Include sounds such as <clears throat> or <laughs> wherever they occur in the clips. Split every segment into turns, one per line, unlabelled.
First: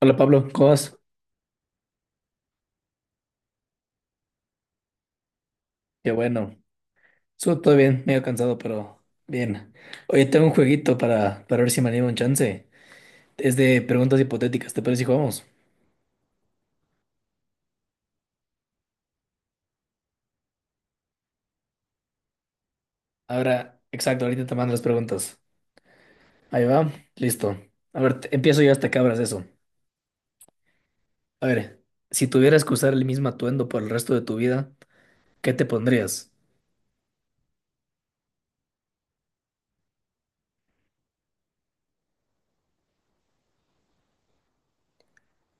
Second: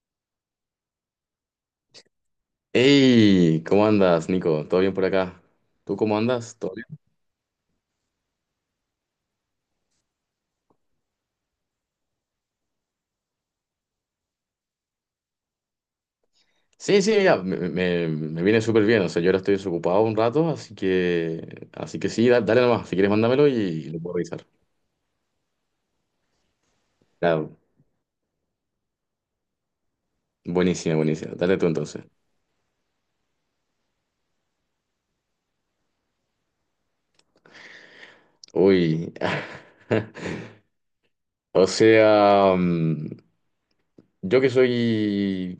Hola Pablo, ¿cómo vas?
Hey, ¿cómo andas, Nico? ¿Todo bien por acá? ¿Tú
Qué
cómo
bueno.
andas? ¿Todo bien?
Estuvo todo bien, medio cansado, pero bien. Oye, tengo un jueguito para ver si me animo un chance. Es de preguntas hipotéticas, ¿te parece si jugamos?
Sí, sí, mira, me viene súper bien. O sea, yo ahora estoy desocupado un rato, así que sí, dale nomás. Si quieres, mándamelo
Ahora,
y lo puedo
exacto, ahorita
revisar.
te mando las preguntas. Ahí va, listo.
Claro,
A ver, empiezo yo hasta que abras eso.
buenísima, buenísima.
A
Dale tú
ver,
entonces.
si tuvieras que usar el mismo atuendo por el resto de tu vida, ¿qué te pondrías?
Uy. <laughs> O sea, yo que soy.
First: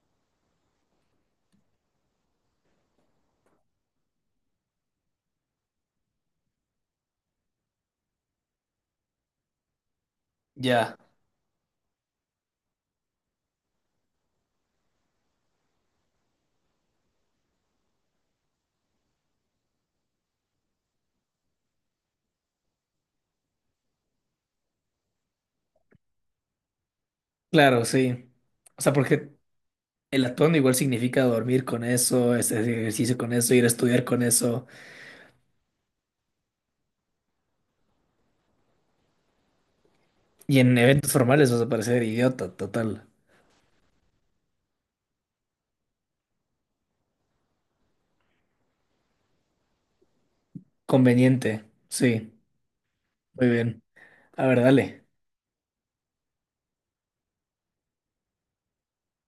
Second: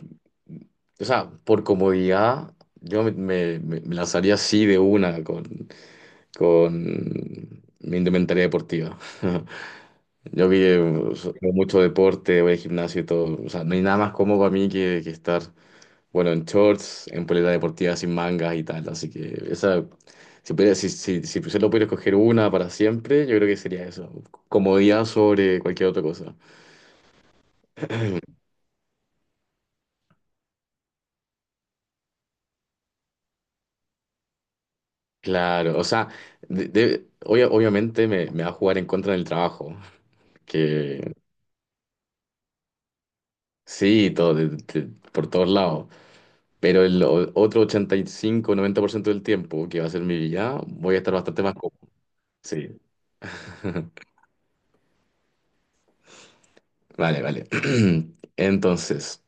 O sea, por comodidad, yo me lanzaría así de una con, mi indumentaria deportiva. <laughs> Yo que
Ya.
veo mucho deporte, voy al gimnasio y todo. O sea, no hay nada más cómodo para mí que estar, bueno, en shorts, en polera deportiva sin mangas y tal. Así que esa, si solo pudiera escoger una para siempre, yo creo que sería eso. Comodidad sobre cualquier otra cosa.
Claro, sí. O sea, porque el atuendo igual significa dormir con eso, hacer ejercicio con eso, ir a estudiar con eso.
Claro, o sea, obviamente me va a jugar en contra del trabajo,
Y en eventos
que
formales vas a parecer idiota, total.
sí, todo, por todos lados, pero el otro 85-90% del tiempo que va a ser mi vida, voy a estar bastante más
Conveniente,
cómodo.
sí,
Sí.
muy bien.
<laughs>
A ver, dale.
Vale, vale. <clears throat> Entonces,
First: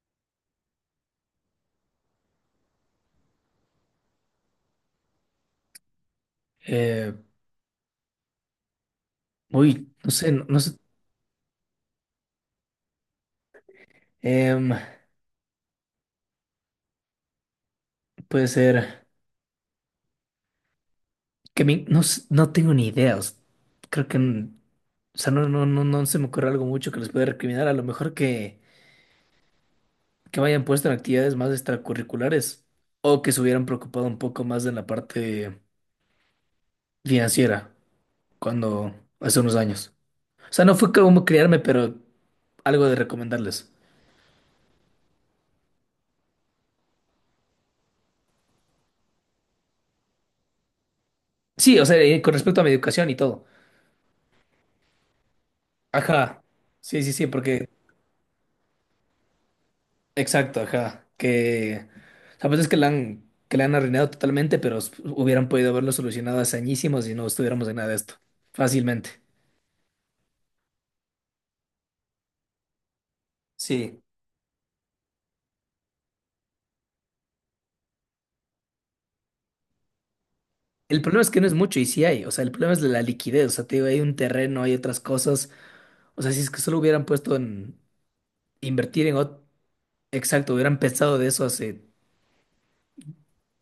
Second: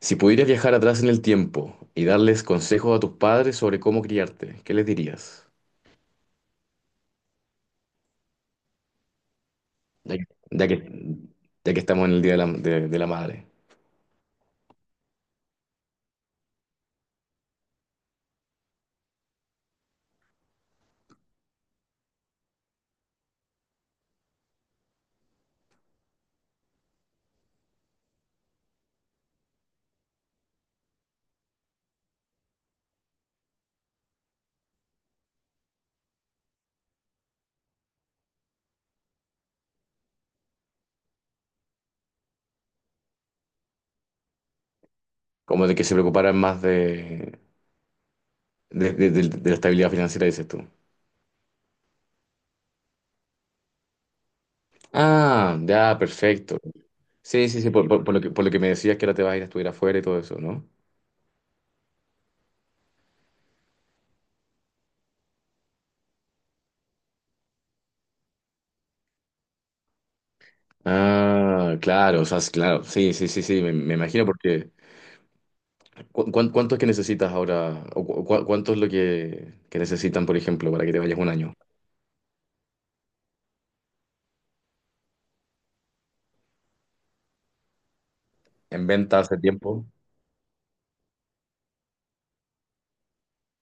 si pudieras viajar atrás en el tiempo y darles consejos a tus padres sobre cómo criarte, ¿qué les dirías?
Eh, uy, no
Ya que,
sé, no, no
ya
sé.
que, ya que estamos en el Día de la, de la Madre.
Em, puede ser que no, no tengo ni idea. Creo que, o sea, no, no, no, no se me ocurre algo mucho que les pueda recriminar. A lo mejor que me hayan puesto en actividades más extracurriculares o que se hubieran preocupado un poco más de la parte financiera cuando hace unos años. O sea, no fue como criarme, pero algo de recomendarles.
Como de que se preocuparan más de la estabilidad financiera, dices tú.
Sí, o sea, con respecto a mi educación y todo.
Ah, ya,
Ajá.
perfecto.
Sí, sí, sí,
Sí, sí,
porque.
sí, por lo que me decías que ahora te vas a ir a estudiar afuera y todo eso,
Exacto,
¿no?
ajá. Que. O sea, pues es que la han arruinado totalmente, pero hubieran podido haberlo solucionado hace añísimos y no estuviéramos en nada de esto. Fácilmente.
Ah, claro, o sea, claro, sí, sí, sí, sí, me
Sí.
imagino porque... ¿Cuánto es que necesitas ahora? ¿O cuánto es lo que necesitan, por ejemplo, para que te
El
vayas
problema
un
es que no es
año?
mucho y sí hay. O sea, el problema es la liquidez. O sea, te digo, hay un terreno, hay otras cosas. O sea, si es que solo hubieran puesto en
En
invertir en
venta hace
otro.
tiempo.
Exacto, hubieran pensado de eso hace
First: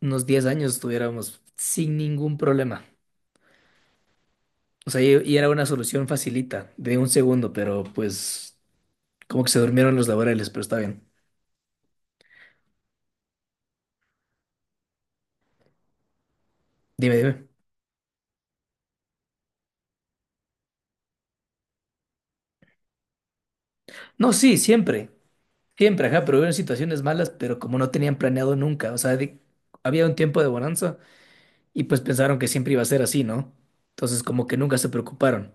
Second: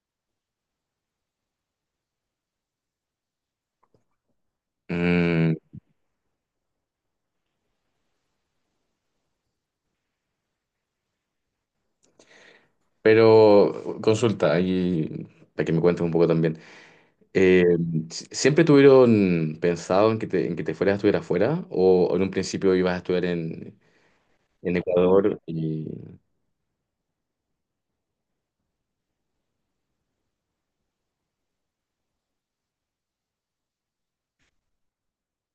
unos 10 años, estuviéramos sin ningún problema. O sea, y era
Mm,
una solución facilita, de un segundo, pero pues como que se durmieron los laborales, pero está bien.
pero consulta, ahí para que me cuentes un poco también.
Dime, dime.
Eh, ¿Siempre tuvieron pensado en que te fueras a estudiar afuera? ¿O en un principio ibas a estudiar
No, sí,
en
siempre,
Ecuador? Y...
siempre, ajá, pero hubieron situaciones malas, pero como no tenían planeado nunca, o sea, había un tiempo de bonanza y pues pensaron que siempre iba a ser así, ¿no? Entonces como que nunca se preocuparon,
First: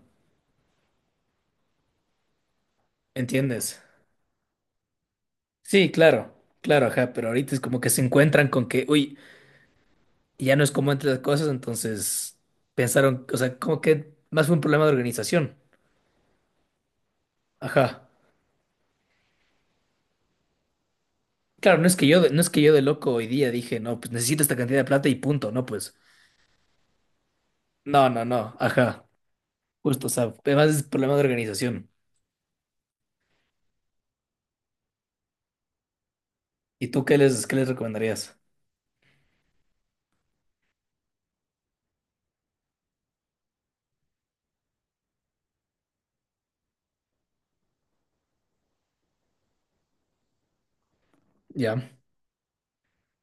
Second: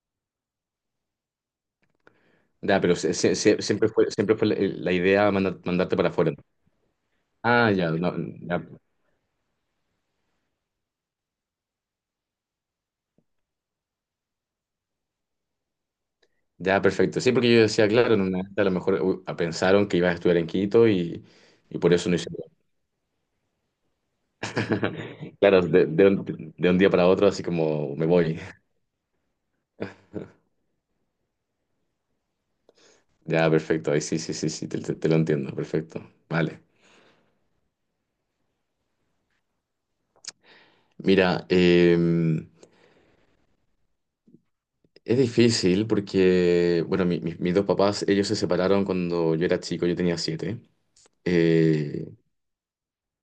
Ya, pero se- se- se-
¿entiendes?
siempre fue, siempre fue la idea mandar-
Sí,
mandarte para
claro,
afuera.
claro, ajá, pero ahorita es
Ah,
como que
ya,
se
no,
encuentran
ya,
con que, uy, ya no es como antes las cosas, entonces pensaron, o sea, como que más fue un problema de organización,
ya, perfecto. Sí, porque yo decía,
ajá.
claro, en una de estas a lo mejor uy, pensaron que ibas a estudiar en Quito
Claro,
y
no
por
es que
eso no
yo,
hice
no es que
nada.
yo de loco hoy día dije, no, pues necesito esta cantidad de plata y
<laughs>
punto,
Claro,
no,
de,
pues,
de un, de un día para otro, así como me
no, no,
voy.
no, ajá, justo, o sea, además es problema de organización.
Ya, perfecto. Ahí sí, sí, sí, sí, te lo entiendo. Perfecto. Vale.
¿Y tú qué les recomendarías?
Mira, es difícil porque, bueno, mis dos papás, ellos se separaron cuando yo era chico, yo tenía 7.
Ya,
Eh,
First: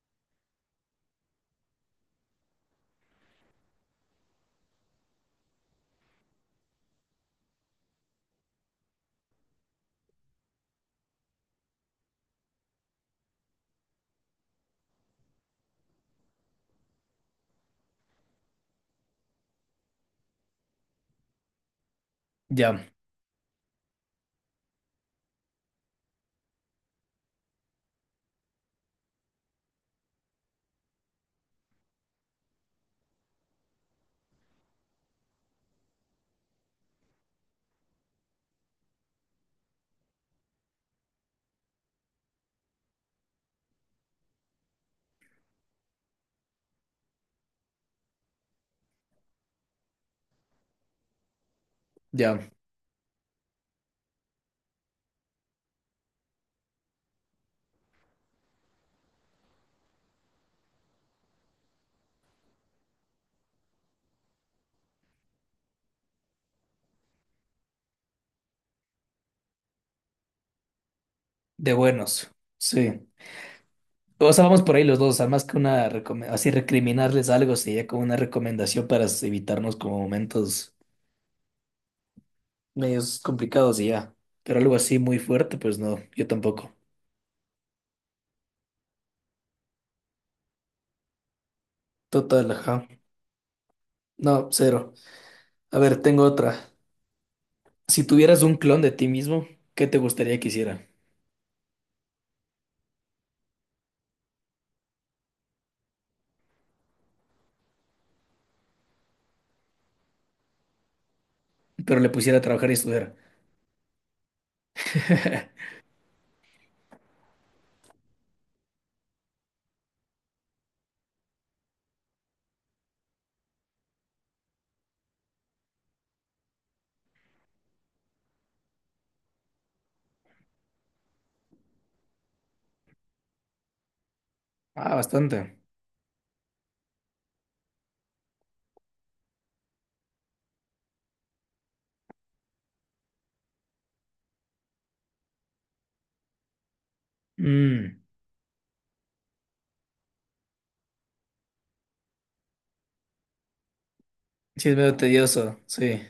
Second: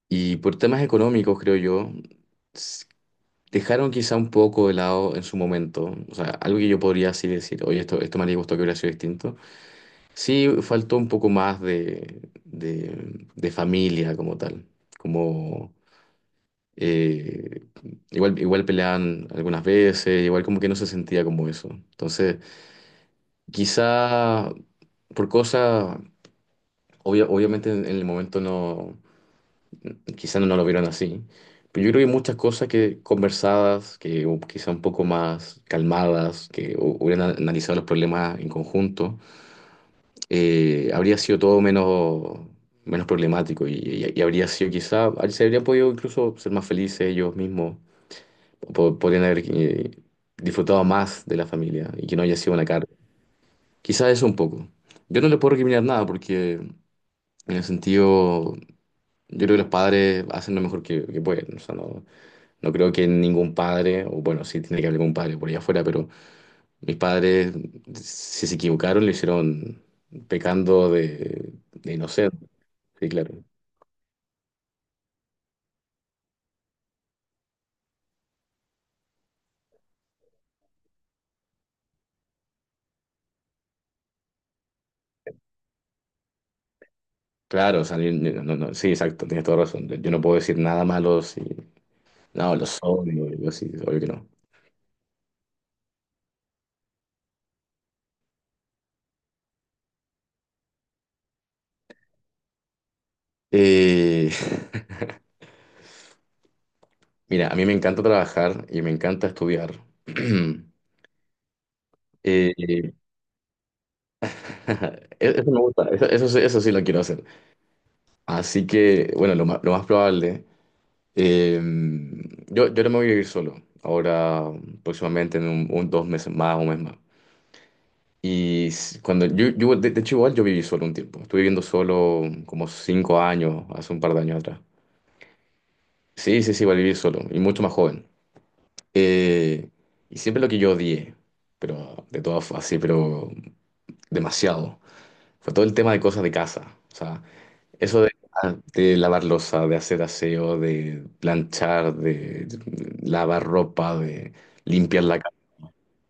y por temas económicos, creo yo, dejaron quizá un poco de lado en su momento. O sea, algo que yo podría así decir, oye, esto me haría gusto que hubiera sido distinto. Sí, faltó un poco más de familia como tal, como eh, igual peleaban algunas veces, igual como que no se sentía como eso. Entonces,
ya,
quizá por cosas, obviamente en el momento no, quizás no lo vieron así, pero yo creo que muchas cosas que conversadas, que quizá un poco más calmadas, que hubieran analizado los problemas en conjunto, habría sido todo menos problemático, y habría sido quizá, se habría podido incluso ser más felices ellos mismos, podrían haber disfrutado más de la familia y que no haya
ya,
sido una carga. Quizás eso un poco. Yo no le puedo recriminar nada porque en el sentido, yo creo que los padres hacen lo mejor que pueden, o sea, no. No creo que ningún padre, o bueno, sí tiene que haber algún padre por allá afuera, pero mis padres, si se equivocaron, lo hicieron pecando de,
de
de
buenos,
inocente.
sí.
Sí, claro.
O sea, vamos por ahí los dos, o sea, más que una, así recriminarles algo, sería como una recomendación para evitarnos como momentos medios complicados y ya. Pero algo así muy fuerte, pues no, yo tampoco.
Claro, o sea, no, no, sí, exacto, tienes toda razón. Yo no puedo decir nada malo si.
Total,
No, los
ajá.
odio, yo sí, obvio que no.
No, cero. A ver, tengo otra. Si tuvieras un clon de ti mismo, ¿qué te gustaría que hiciera?
Eh, <laughs> Mira, a mí me encanta trabajar y me encanta estudiar. <clears throat>
Pero le pusiera a trabajar y
Eh,
estudiar.
<laughs>
<laughs>
eso sí lo quiero hacer. Así que, bueno, lo más probable. Eh, yo no me voy a vivir solo ahora, próximamente en 2 meses más, un mes más. Cuando yo de hecho igual yo viví solo un tiempo, estuve viviendo solo como 5 años, hace un par de años atrás.
Ah, bastante.
Sí, sí, sí, igual viví solo y mucho más joven. Eh, y siempre lo que yo odié, pero de todas así, pero demasiado, fue todo el tema de cosas de casa. O sea,
Mm,
eso de lavar losa, de hacer aseo, de planchar, de lavar ropa, de
sí, es medio
limpiar la casa,
tedioso, sí.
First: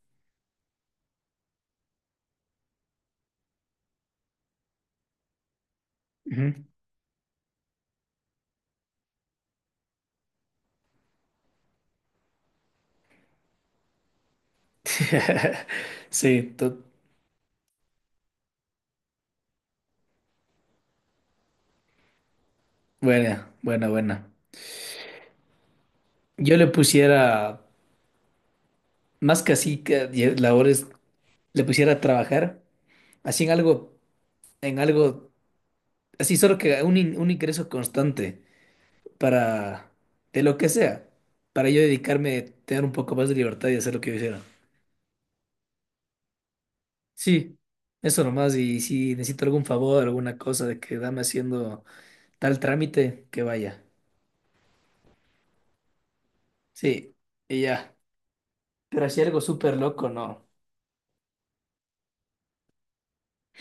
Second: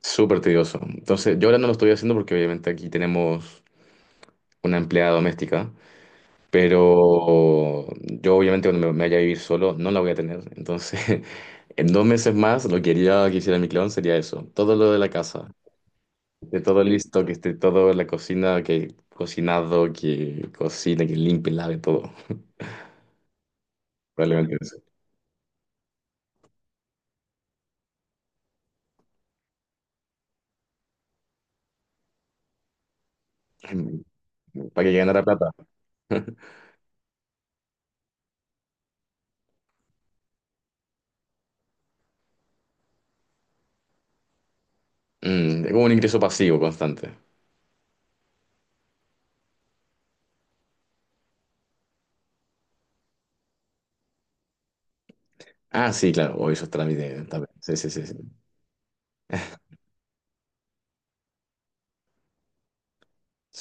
súper tedioso. Entonces, yo ahora no lo estoy haciendo porque obviamente aquí tenemos una empleada doméstica,
Ujú.
pero yo obviamente cuando me vaya a vivir solo no la voy a tener. Entonces, <laughs> en 2 meses más lo que haría que hiciera mi clon sería eso, todo lo de la casa,
<laughs> Sí,
de todo listo, que esté todo en la cocina, que cocinado, que cocine, que limpie, lave todo.
buena, buena, buena.
Probablemente eso.
Yo le pusiera, más que así, que labores, le pusiera a trabajar, así en
Para que ganara
algo,
plata.
así
<laughs>
solo que un, un ingreso constante para, de lo que sea, para yo dedicarme, tener un poco más de libertad y hacer lo que yo hiciera.
Es como un ingreso pasivo constante.
Sí, eso nomás. Y si necesito algún favor, alguna cosa de que dame haciendo tal trámite, que vaya.
Ah, sí, claro, o esos
Sí,
trámites también.
y
Sí, sí,
ya.
sí, sí.
Pero así algo súper loco, no.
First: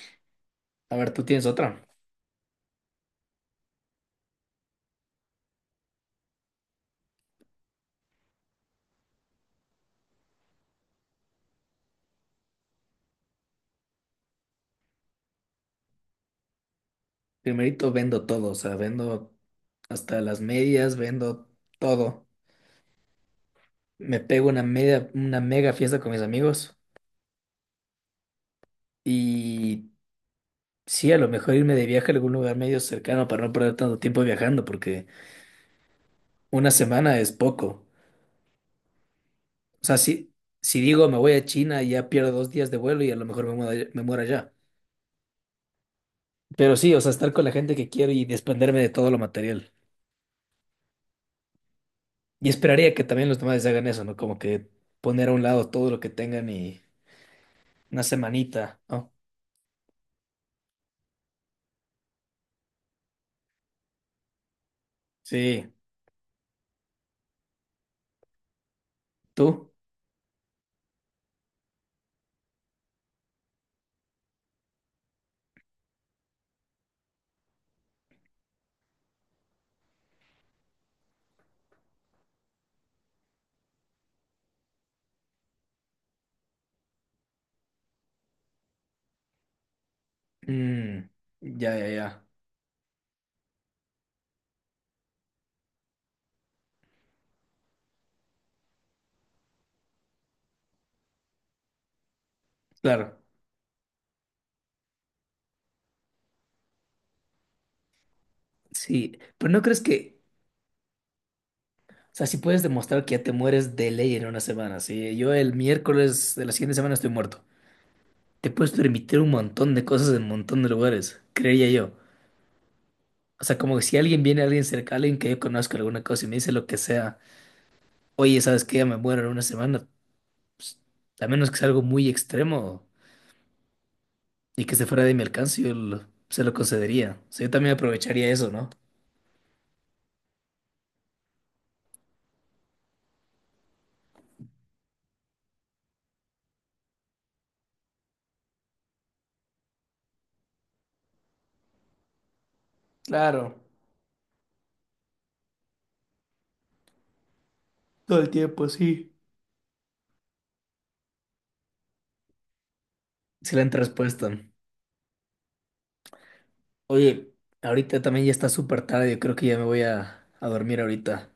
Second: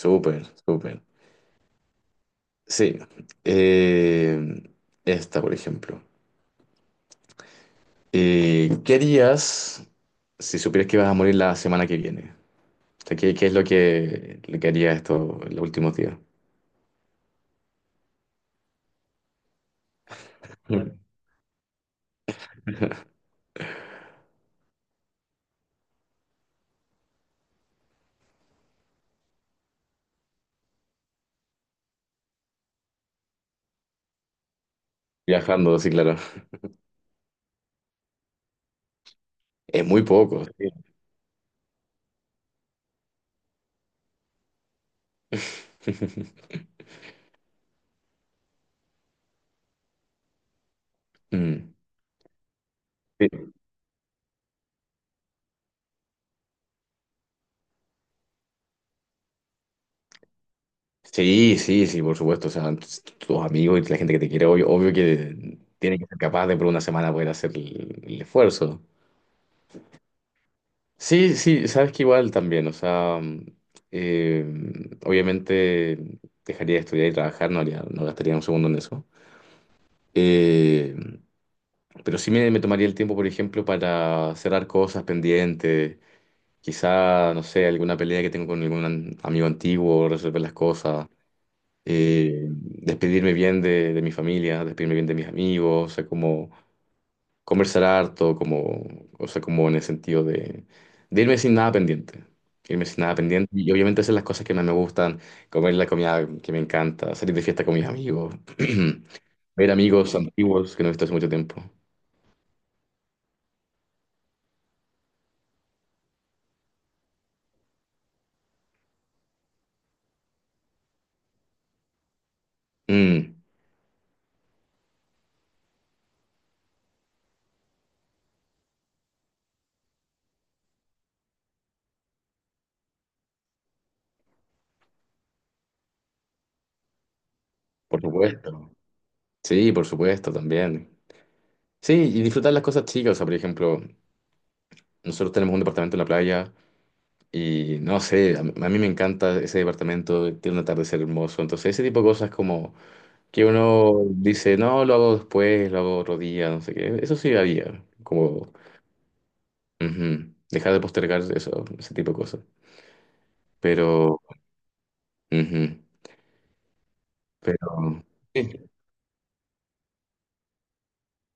Súper, súper.
A ver, tú tienes otra.
Sí. Eh, Esta, por ejemplo. ¿Qué harías si supieras que vas a morir la semana que viene? O sea, ¿qué es lo que harías esto en los últimos días?
Primerito vendo todo, o sea, vendo hasta las medias,
Claro.
vendo todo. Me pego una media, una mega fiesta con mis amigos. Y sí, a lo mejor irme de viaje a algún lugar medio cercano para no perder tanto tiempo viajando, porque
Viajando, sí, claro.
1 semana es poco. O
Es
sea,
muy
si,
poco. Sí.
si digo me voy a China, ya pierdo 2 días de vuelo y a lo mejor me muero allá. Pero
<laughs>
sí, o sea, estar con la gente que quiero y desprenderme de todo lo material.
Mm.
Y esperaría que
Sí.
también los demás hagan eso, ¿no? Como que poner a un lado todo lo que tengan y una semanita, ¿no?
Sí, sí, sí, por supuesto. O sea, tus amigos y la gente que te quiere, obvio, obvio que
Sí.
tiene que ser capaz de por una semana poder hacer el esfuerzo.
¿Tú?
Sí, sí, sabes que igual también, o sea, eh, obviamente dejaría de estudiar y trabajar, no gastaría un segundo en eso. Eh, pero sí me tomaría el tiempo, por ejemplo, para cerrar cosas pendientes, quizá, no sé, alguna pelea que tengo con algún amigo antiguo, resolver las cosas.
Mm, ya, ya, ya.
Despedirme bien de mi familia, despedirme bien de mis amigos, o sea, como conversar harto, como, o sea, como en el sentido de irme sin nada pendiente. Irme sin nada
Claro.
pendiente y obviamente hacer las cosas que más me gustan, comer la comida que me encanta, salir de fiesta con mis amigos,
Sí, pero
<clears throat>
¿no
ver
crees
amigos
que,
antiguos que no he visto hace mucho tiempo.
o sea, si puedes demostrar que ya te mueres de ley en 1 semana, sí? Yo el miércoles de la siguiente semana estoy muerto. Te puedes permitir un montón de cosas en un montón de lugares, creería yo.
Mm,
O sea, como que si alguien viene, alguien cerca, alguien que yo conozco, alguna cosa, y me dice lo que sea, oye, ¿sabes qué? Ya me muero en 1 semana. Pues, a menos que sea algo muy extremo y que se fuera de mi alcance, se lo concedería. O sea, yo también
por
aprovecharía eso, ¿no?
supuesto. Sí, por supuesto, también. Sí, y disfrutar las cosas chicas, o sea, por ejemplo, nosotros tenemos un departamento en la playa. Y no sé, a mí me encanta ese departamento, tiene un atardecer hermoso. Entonces, ese tipo de cosas como que
Claro,
uno dice, no, lo hago después, lo hago otro día, no sé qué. Eso sí había,
todo el
como
tiempo, sí.
ujú, dejar de postergar eso, ese tipo de cosas.
Excelente
Pero,
respuesta.
ujú,
Oye,
pero
ahorita también ya está
sí.
súper tarde, yo creo que ya me voy a dormir ahorita.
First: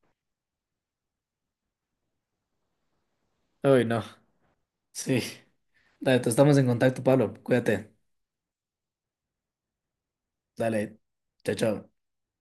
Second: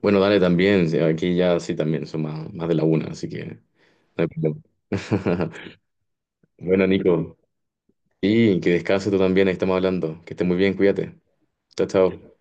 Bueno, dale también, sí, aquí ya sí también son más de la una, así que no
Ay, no.
hay problema.
Sí.
<laughs>
Dale, te estamos en
Bueno,
contacto, Pablo.
Nico,
Cuídate.
y que descanse tú también, ahí estamos hablando. Que estés muy bien,
Dale.
cuídate.
Chao,
Chao,
chao.
chao.